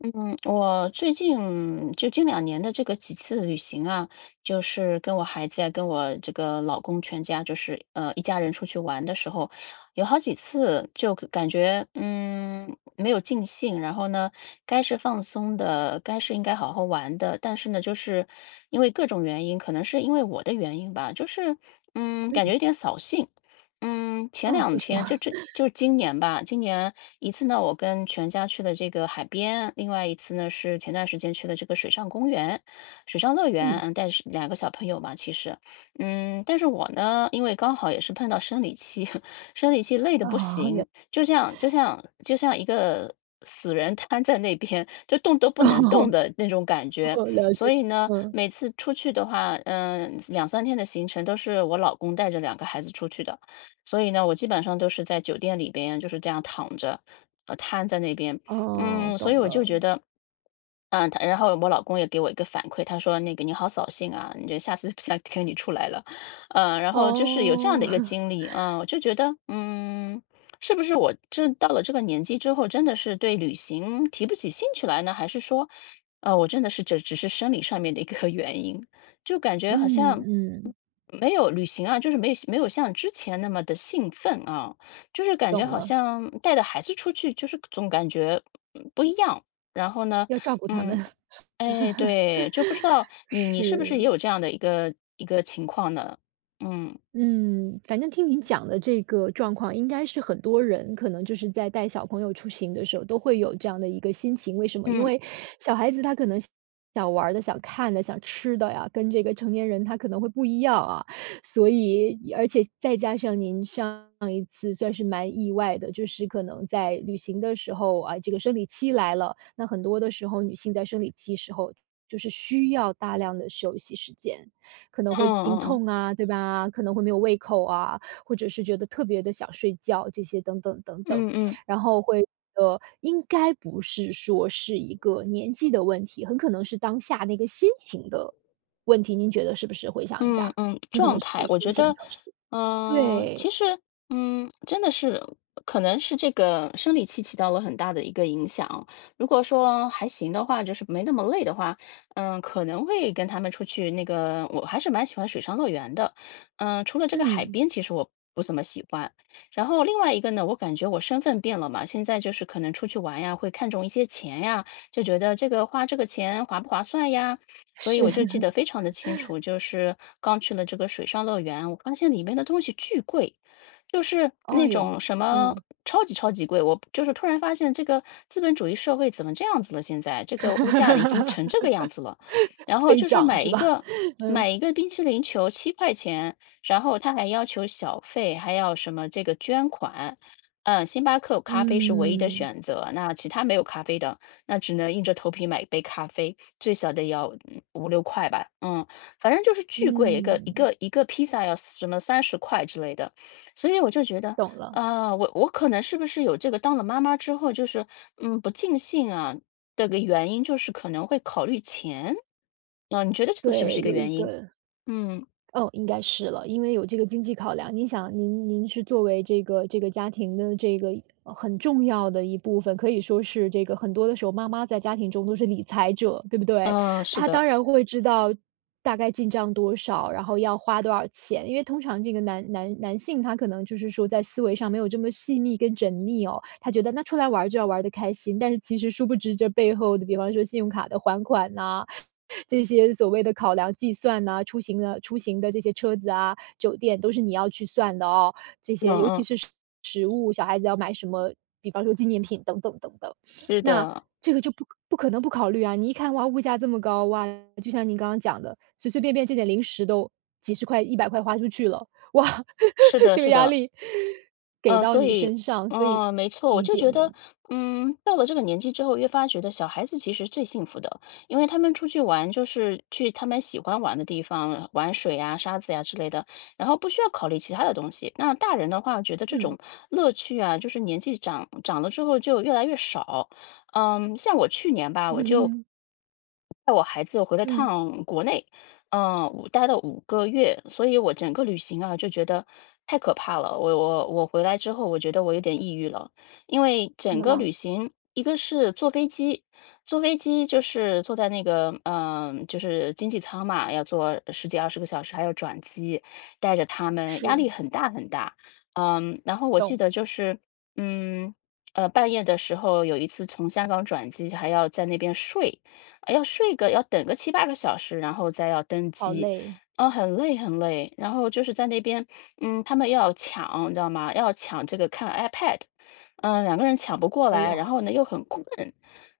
嗯，我最近就近2年的这个几次旅行啊，就是跟我孩子呀、跟我这个老公全家，就是一家人出去玩的时候，有好几次就感觉没有尽兴。然后呢，该是放松的，该是应该好好玩的，但是呢，就是因为各种原因，可能是因为我的原因吧，就是感觉嗯，有点扫兴。嗯，前哦，两为什天就么？这 就是今年吧，今年一次呢，我跟全家去的这个海边，另外一次呢是前段时间去的这个水上公园、水上乐园。嗯。嗯，带是两个小朋友嘛，其实，嗯，但是我呢，因为刚好也是碰到生理期，生理期累得嗯，不哦，行，就像一个死人瘫在那边，就动都 不哦，能动的那种感觉。哦，了所解，以呢，嗯，每次出去的话，2-3天的行程都是我老公带着两个孩子出去的。所以呢，我基本上都是在酒店里边就是这样躺着，瘫在那边。哦，嗯，所以懂我就了，觉得，然后我老公也给我一个反馈，他说那个你好扫兴啊，你这下次不想 跟你出来了。嗯，然后就是有这样哦，的一个经 历，嗯，我就觉得，嗯，是不是我这到了这个年纪之后，真的是对旅行提不起兴趣来呢？还是说，我真的是这只是生理上面的一个 原因？就感觉好嗯像嗯嗯，没有旅行啊，就是没有像之前那么的兴奋啊，就是感觉懂好了，像带着孩子出去，就是总感觉不一样。然后呢，要照顾他们，嗯，哎，对，就不知 道你是不是也是。有这样的一个情况呢？嗯嗯，反正听您讲的这个状况，应该是很多人可能就是在带小朋友出行的时候都会有这样的一个心情。为什么？因嗯为小孩子他可能想玩儿的、想看的、想吃的呀，跟这个成年人他可能会不一样啊。所以，而且再加上您上一次算是蛮意外的，就是可能在旅行的时候啊，这个生理期来了，那很多的时候女性在生理期时候就是需要大量的休息时间。可能嗯会经嗯痛嗯啊，对吧？可能会没有胃口啊，或者是觉得特别的想睡觉，这些等等等等。嗯嗯。然后会应该不是说是一个年纪的问题，很可能是当下那个心情的问题，您觉得是不是？回想一嗯下，嗯，很可状能是自态，己我心觉情的得，事。嗯、对，其实，嗯，真的是，可能是这个生理期起到了很大的一个影响。如果说还行的话，就是没那么累的话，嗯、可能会跟他们出去那个，我还是蛮喜欢水上乐园的。嗯、除了这个海嗯，边，其实我不怎么喜欢。然后另外一个呢，我感觉我身份变了嘛，现在就是可能出去玩呀，会看重一些钱呀，就觉得这个花这个钱划不划算呀。所以是，我就记得 非常的清楚，就是刚去了这个水上乐园，我发现里面的东西巨贵，就是那哎呦，种什么嗯，超级超级贵。我就是突然发现，这个资本主义社会怎么这样子了？现在这个物价已经成这个 样子了。然后飞就是涨是吧？嗯，买一个冰淇淋球7块钱，然后他还要求小费，还要什么这个捐款。嗯，星巴克咖啡是唯一的嗯，选择，那其他没有咖啡的。那只能硬着头皮买一杯咖啡，最小的也要5-6块吧。嗯，反正就是巨贵，嗯，一个披萨要什么30块之类的。所以我就觉得，懂了，啊，我可能是不是有这个当了妈妈之后就是，嗯，不尽兴啊，这个原因就是可能会考虑钱。嗯，你觉得这个是不是一对，个有一原因？个嗯，哦，应该是了，因为有这个经济考量。您想，您是作为这个家庭的这个很重要的一部分，可以说是这个很多的时候，妈妈在家庭中都是理财者，对不对？嗯，是她的，当然会知道大概进账多少，然后要花多少钱，因为通常这个男性他可能就是说在思维上没有这么细密跟缜密哦，他觉得那出来玩儿就要玩的开心，但是其实殊不知这背后的，比方说信用卡的还款呐、这些所谓的考量计算呐，出行的这些车子啊、酒店都是你要去算的哦。这嗯些尤其嗯，是食物，小孩子要买什么，比方说纪念品等等等等。是那的，这个就不可能不考虑啊，你一看，哇，物价这么高，哇，就像您刚刚讲的，随随便便这点零食都几十块、100块花出去了，哇，是 的这个是压的。力给到所你以，身上，所以嗯，没错，我理就解觉得，您。嗯，到了这个年纪之后，越发觉得小孩子其实是最幸福的，因为他们出去玩就是去他们喜欢玩的地方，玩水啊、沙子呀之类的，然后不需要考虑其他的东西。那大人的话，我觉得这嗯 种乐趣啊，就是年纪长长了之后就越来越少。嗯，像我去年吧，我就 带我孩子回了嗯，趟国内。嗯，我待了五个月，所以我整个旅行啊就觉得太可怕了。我回来之后，我觉得我有点抑郁了。因为怎整么个了？旅行，一个是坐飞机，坐飞机就是坐在那个就是经济舱嘛，要坐十几20个小时，还要转机，带着他们压是，力很大很大。嗯，然后我记懂，得就是嗯。半夜的时候有一次从香港转机，还要在那边睡，要睡个要等个7-8个小时，然后再要登好机，累，哦，很累很累。然后就是在那边，嗯，他们要抢，你知道吗？要抢这个看 iPad。嗯，两个人抢不过哎呦。来，然后呢又很困，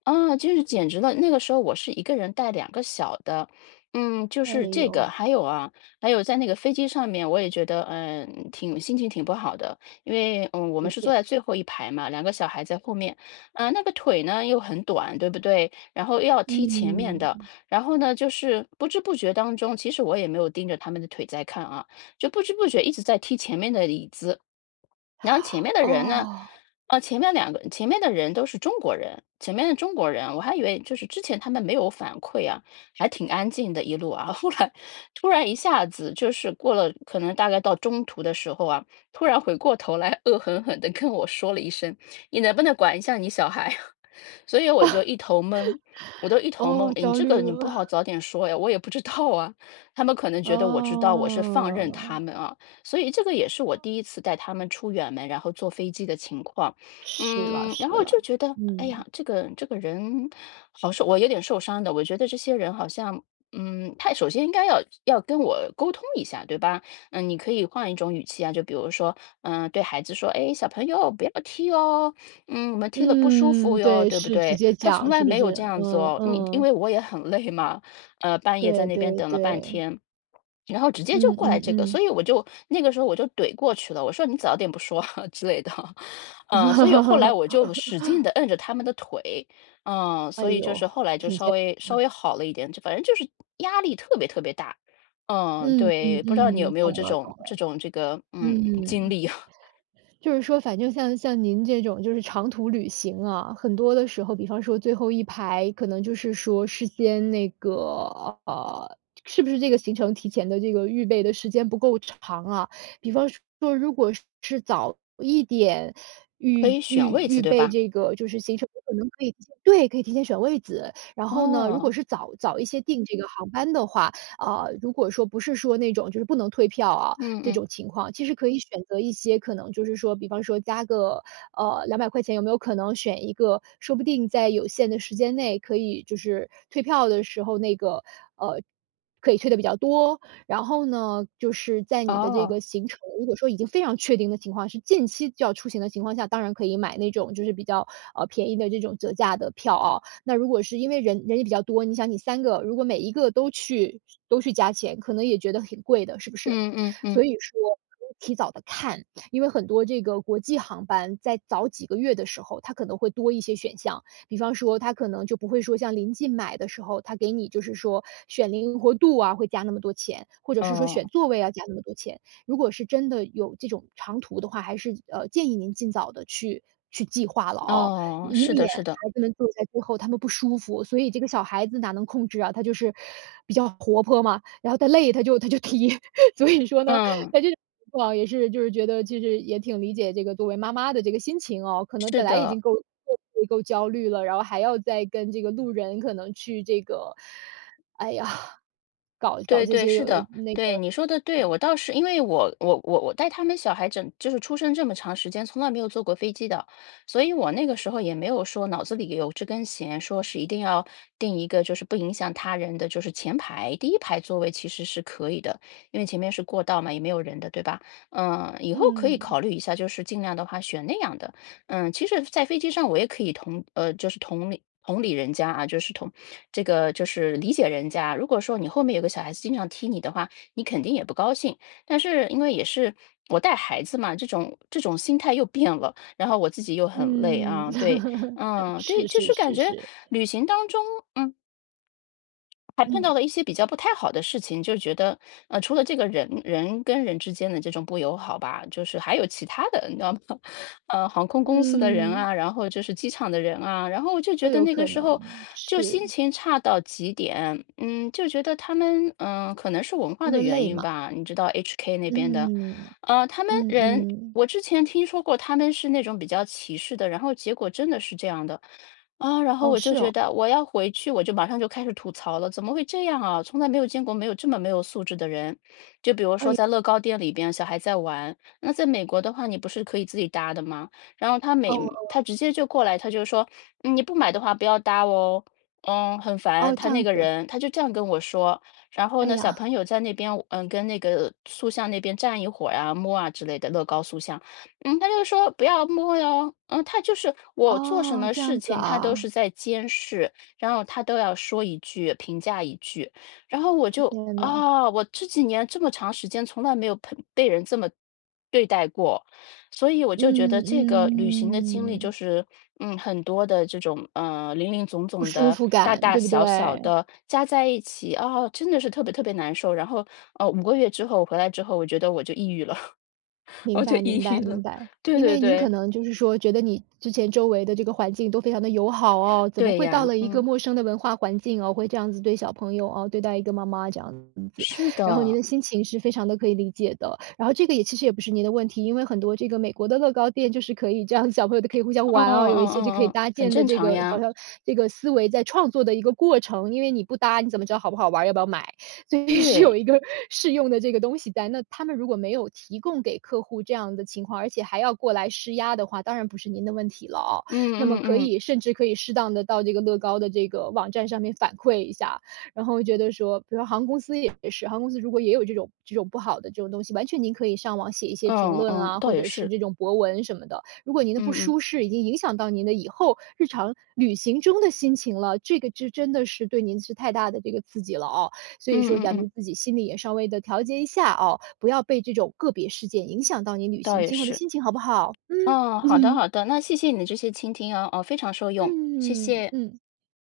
啊，就是简直了。那个时候我是一个人带两个小的。嗯，就哎是这呦，个。还有啊，还有在那个飞机上面，我也觉得，嗯，挺心情挺不好的，因为，嗯，我们理是坐解，在最后一排嘛两个小孩在后面。那个腿呢又很短，对不对？然后又要踢前面嗯，的，然后呢，就是不知不觉当中，其实我也没有盯着他们的腿在看啊，就不知不觉一直在踢前面的椅子。然后前面的人呢，哦，前面的人都是中国人，前面的中国人，我还以为就是之前他们没有反馈啊，还挺安静的一路啊，后来突然一下子就是过了，可能大概到中途的时候啊，突然回过头来，恶狠狠地跟我说了一声。你能不能管一下你小孩？所以我就一头懵，我都一头懵。哦，诶，你焦这个虑你不好了，早点说呀，我也不知道啊。他们可能觉得我知道，我是放任哦，他们啊。所以这个也是我第一次带他们出远门，然后坐飞机的情况。是了嗯，然是后了，就觉得，哎呀，嗯，这个人好受，我有点受伤的。我觉得这些人好像。嗯，他首先应该要跟我沟通一下，对吧？嗯，你可以换一种语气啊，就比如说，嗯，对孩子说，哎，小朋友不要踢哦，嗯，我们踢了不舒服嗯，哟，对，对不是直对？接他从讲来是不没有是？这样子嗯哦，你因嗯，为我也很累嘛，半夜在对那边对等了半对，天，然后直接就嗯过来嗯这个，嗯，所以我就那个时候我就怼过去了，我说你早点不说 之类的。嗯、所以后来我 就使劲的摁着他们的腿。嗯、哎所以就呦，是后来就挺健稍微好了一点，就反正就是压力特别特别大。嗯，嗯嗯对，不知道你有嗯，没有懂这了懂种这了，种这个经嗯。历啊？就是说，反正像您这种就是长途旅行啊，很多的时候，比方说最后一排，可能就是说事先那个是不是这个行程提前的这个预备的时间不够长啊？比方说，如果是早一点 可预以预选位子预对备吧？这个就是行程，可能可以提前对，可以提前选位子。然后呢，如果哦，是早早一些订这个航班的话，啊、如果说不是说那种就是不能退票啊，嗯这嗯。种情况。其实可以选择一些可能就是说，比方说加个，200块钱有没有可能选一个，说不定在有限的时间内可以就是退票的时候那个，呃，可以退的比较多。然后呢，就是在你的这哦，个行程，如果说已经非常确定的情况，是近期就要出行的情况下，当然可以买那种就是比较，便宜的这种折价的票啊。那如果是因为人也比较多，你想你三个，如果每一个都去都去加钱，可能也觉得挺贵的，是不是？嗯嗯嗯，所以说可以提早的看，因为很多这个国际航班在早几个月的时候，它可能会多一些选项。比方说它可能就不会说像临近买的时候，它给你就是说选灵活度啊，会加那么多钱，或者是说哦，选座位要加那么多钱。如果是真的有这种长途的话，还是，建议您尽早的去计划了哦，哦，以是免的是的，孩子们坐在最后他们不舒服。所以这个小孩子哪能控制啊，他就是比较活泼嘛，然后他累他就提，所以说呢，嗯，在这种情况也是就是觉得其实也挺理解这个作为妈妈的这个心情哦，可能本来已的，经够焦虑了，然后还要再跟这个路人可能去这个，哎呀，搞搞对这对，些是有的的，那个对，你说的对。我倒是因为我我带他们小孩整就是出生这么长时间，从来没有坐过飞机的，所以我那个时候也没有说脑子里有这根弦，说是一定要定一个就是不影响他人的，就是前排第一排座位其实是可以的，因为前面是过道嘛，也没有人的，对吧？嗯，以后可以嗯，考虑一下，就是尽量的话选那样的。嗯，其实在飞机上我也可以同就是同理人家啊，就是同这个就是理解人家。如果说你后面有个小孩子经常踢你的话，你肯定也不高兴。但是因为也是我带孩子嘛，这种心态又变了，然后我自己又很累嗯，啊，对，嗯，对，是就是是感是觉是，旅行当中，嗯，还碰嗯，到了一些比较不太好的事情，就觉得，除了这个人人跟人之间的这种不友好吧，就是还有其他的，你知道吗？航空公司的人嗯，啊，然后就是机场的人啊，然后我就都觉得有那个可时候能，就是，心情差到极点。嗯，就觉得他们，嗯、可能是文化因的为原累因嘛，吧，你知道 HK 那边的，嗯，他们嗯人。嗯，我之前听说过他们是那种比较歧视的，然后结果真的是这样的，啊，然后哦，我就是觉哦，得我要回去，我就马上就开始吐槽了，怎么会这样啊？从来没有见过没有这么没有素质的人。就比如说哎，在乐高店里边，小孩在玩，那在美国的话，你不是可以自己搭的吗？然后哦，他直接就过来，他就说，嗯你不买的话不要搭哦，嗯，很烦。哦，他这那样个子，人他就这样跟我说。然后哎呢，小呀。朋友在那边，嗯，跟那个塑像那边站一会儿啊，摸啊之类的乐高塑像。嗯，他就说不要摸哟，嗯，他就是我做什哦，么这样事子情，他都啊，是在监视，然后他都要说一句，评价一句，然后我就天呐，啊、我这几年这么长时间从来没有被人这么对待过。所以我就觉得嗯这个旅行的经历就嗯，是，嗯，很多的这种零零总不总舒的服大感，大对不对？小小的加在一起，啊、真的是特别特别难受。然后五个月之后回来之后，我觉得我就抑郁了。明我就白明抑郁白了，明白，对因对为您可对，能就是说觉得你之前周围的这个环境都非常的友好哦，怎么对会到呀，了一个嗯，陌生的文化环境哦，会这样子对小朋友哦，对待一个妈妈这样是然后您的，的心情是非常的可以理解的。然后这个也其实也不是您的问题，因为很多这个美国的乐高店就是可以这样小朋友都可以互相嗯嗯玩啊，有一些嗯就可以嗯，搭很建的正这常个好呀，像这个思维在创作的一个过程，因为你不搭，你怎么知道好不好玩要不要买？所以是有对，一个 适用的这个东西在。那他们如果没有提供给客户这样的情况，而且还要过来施压的话，当然不是您的问题了哦。嗯那么可嗯嗯，以甚至可以适当的到这个乐高的这个网站上面反馈一下，然后觉得说，比如说航空公司也是，航空公司如果也有这种这种不好的这种东西，完全您可以上网写一些评嗯论嗯，啊，倒或也者是是，这种博文什么的。如果您的不嗯嗯舒适已经影响到您的以后日常旅行中的心情了，这个就真的是对您是太大的这个刺激了哦。所以嗯说嗯咱嗯，们自己心里也稍微的调节一下哦，不要被这种个别事件影响到你旅倒行也今后的是，心情，好不好？嗯 嗯，好的嗯好的，那谢谢你的这些倾听啊，哦，非常受用，谢嗯，谢。嗯。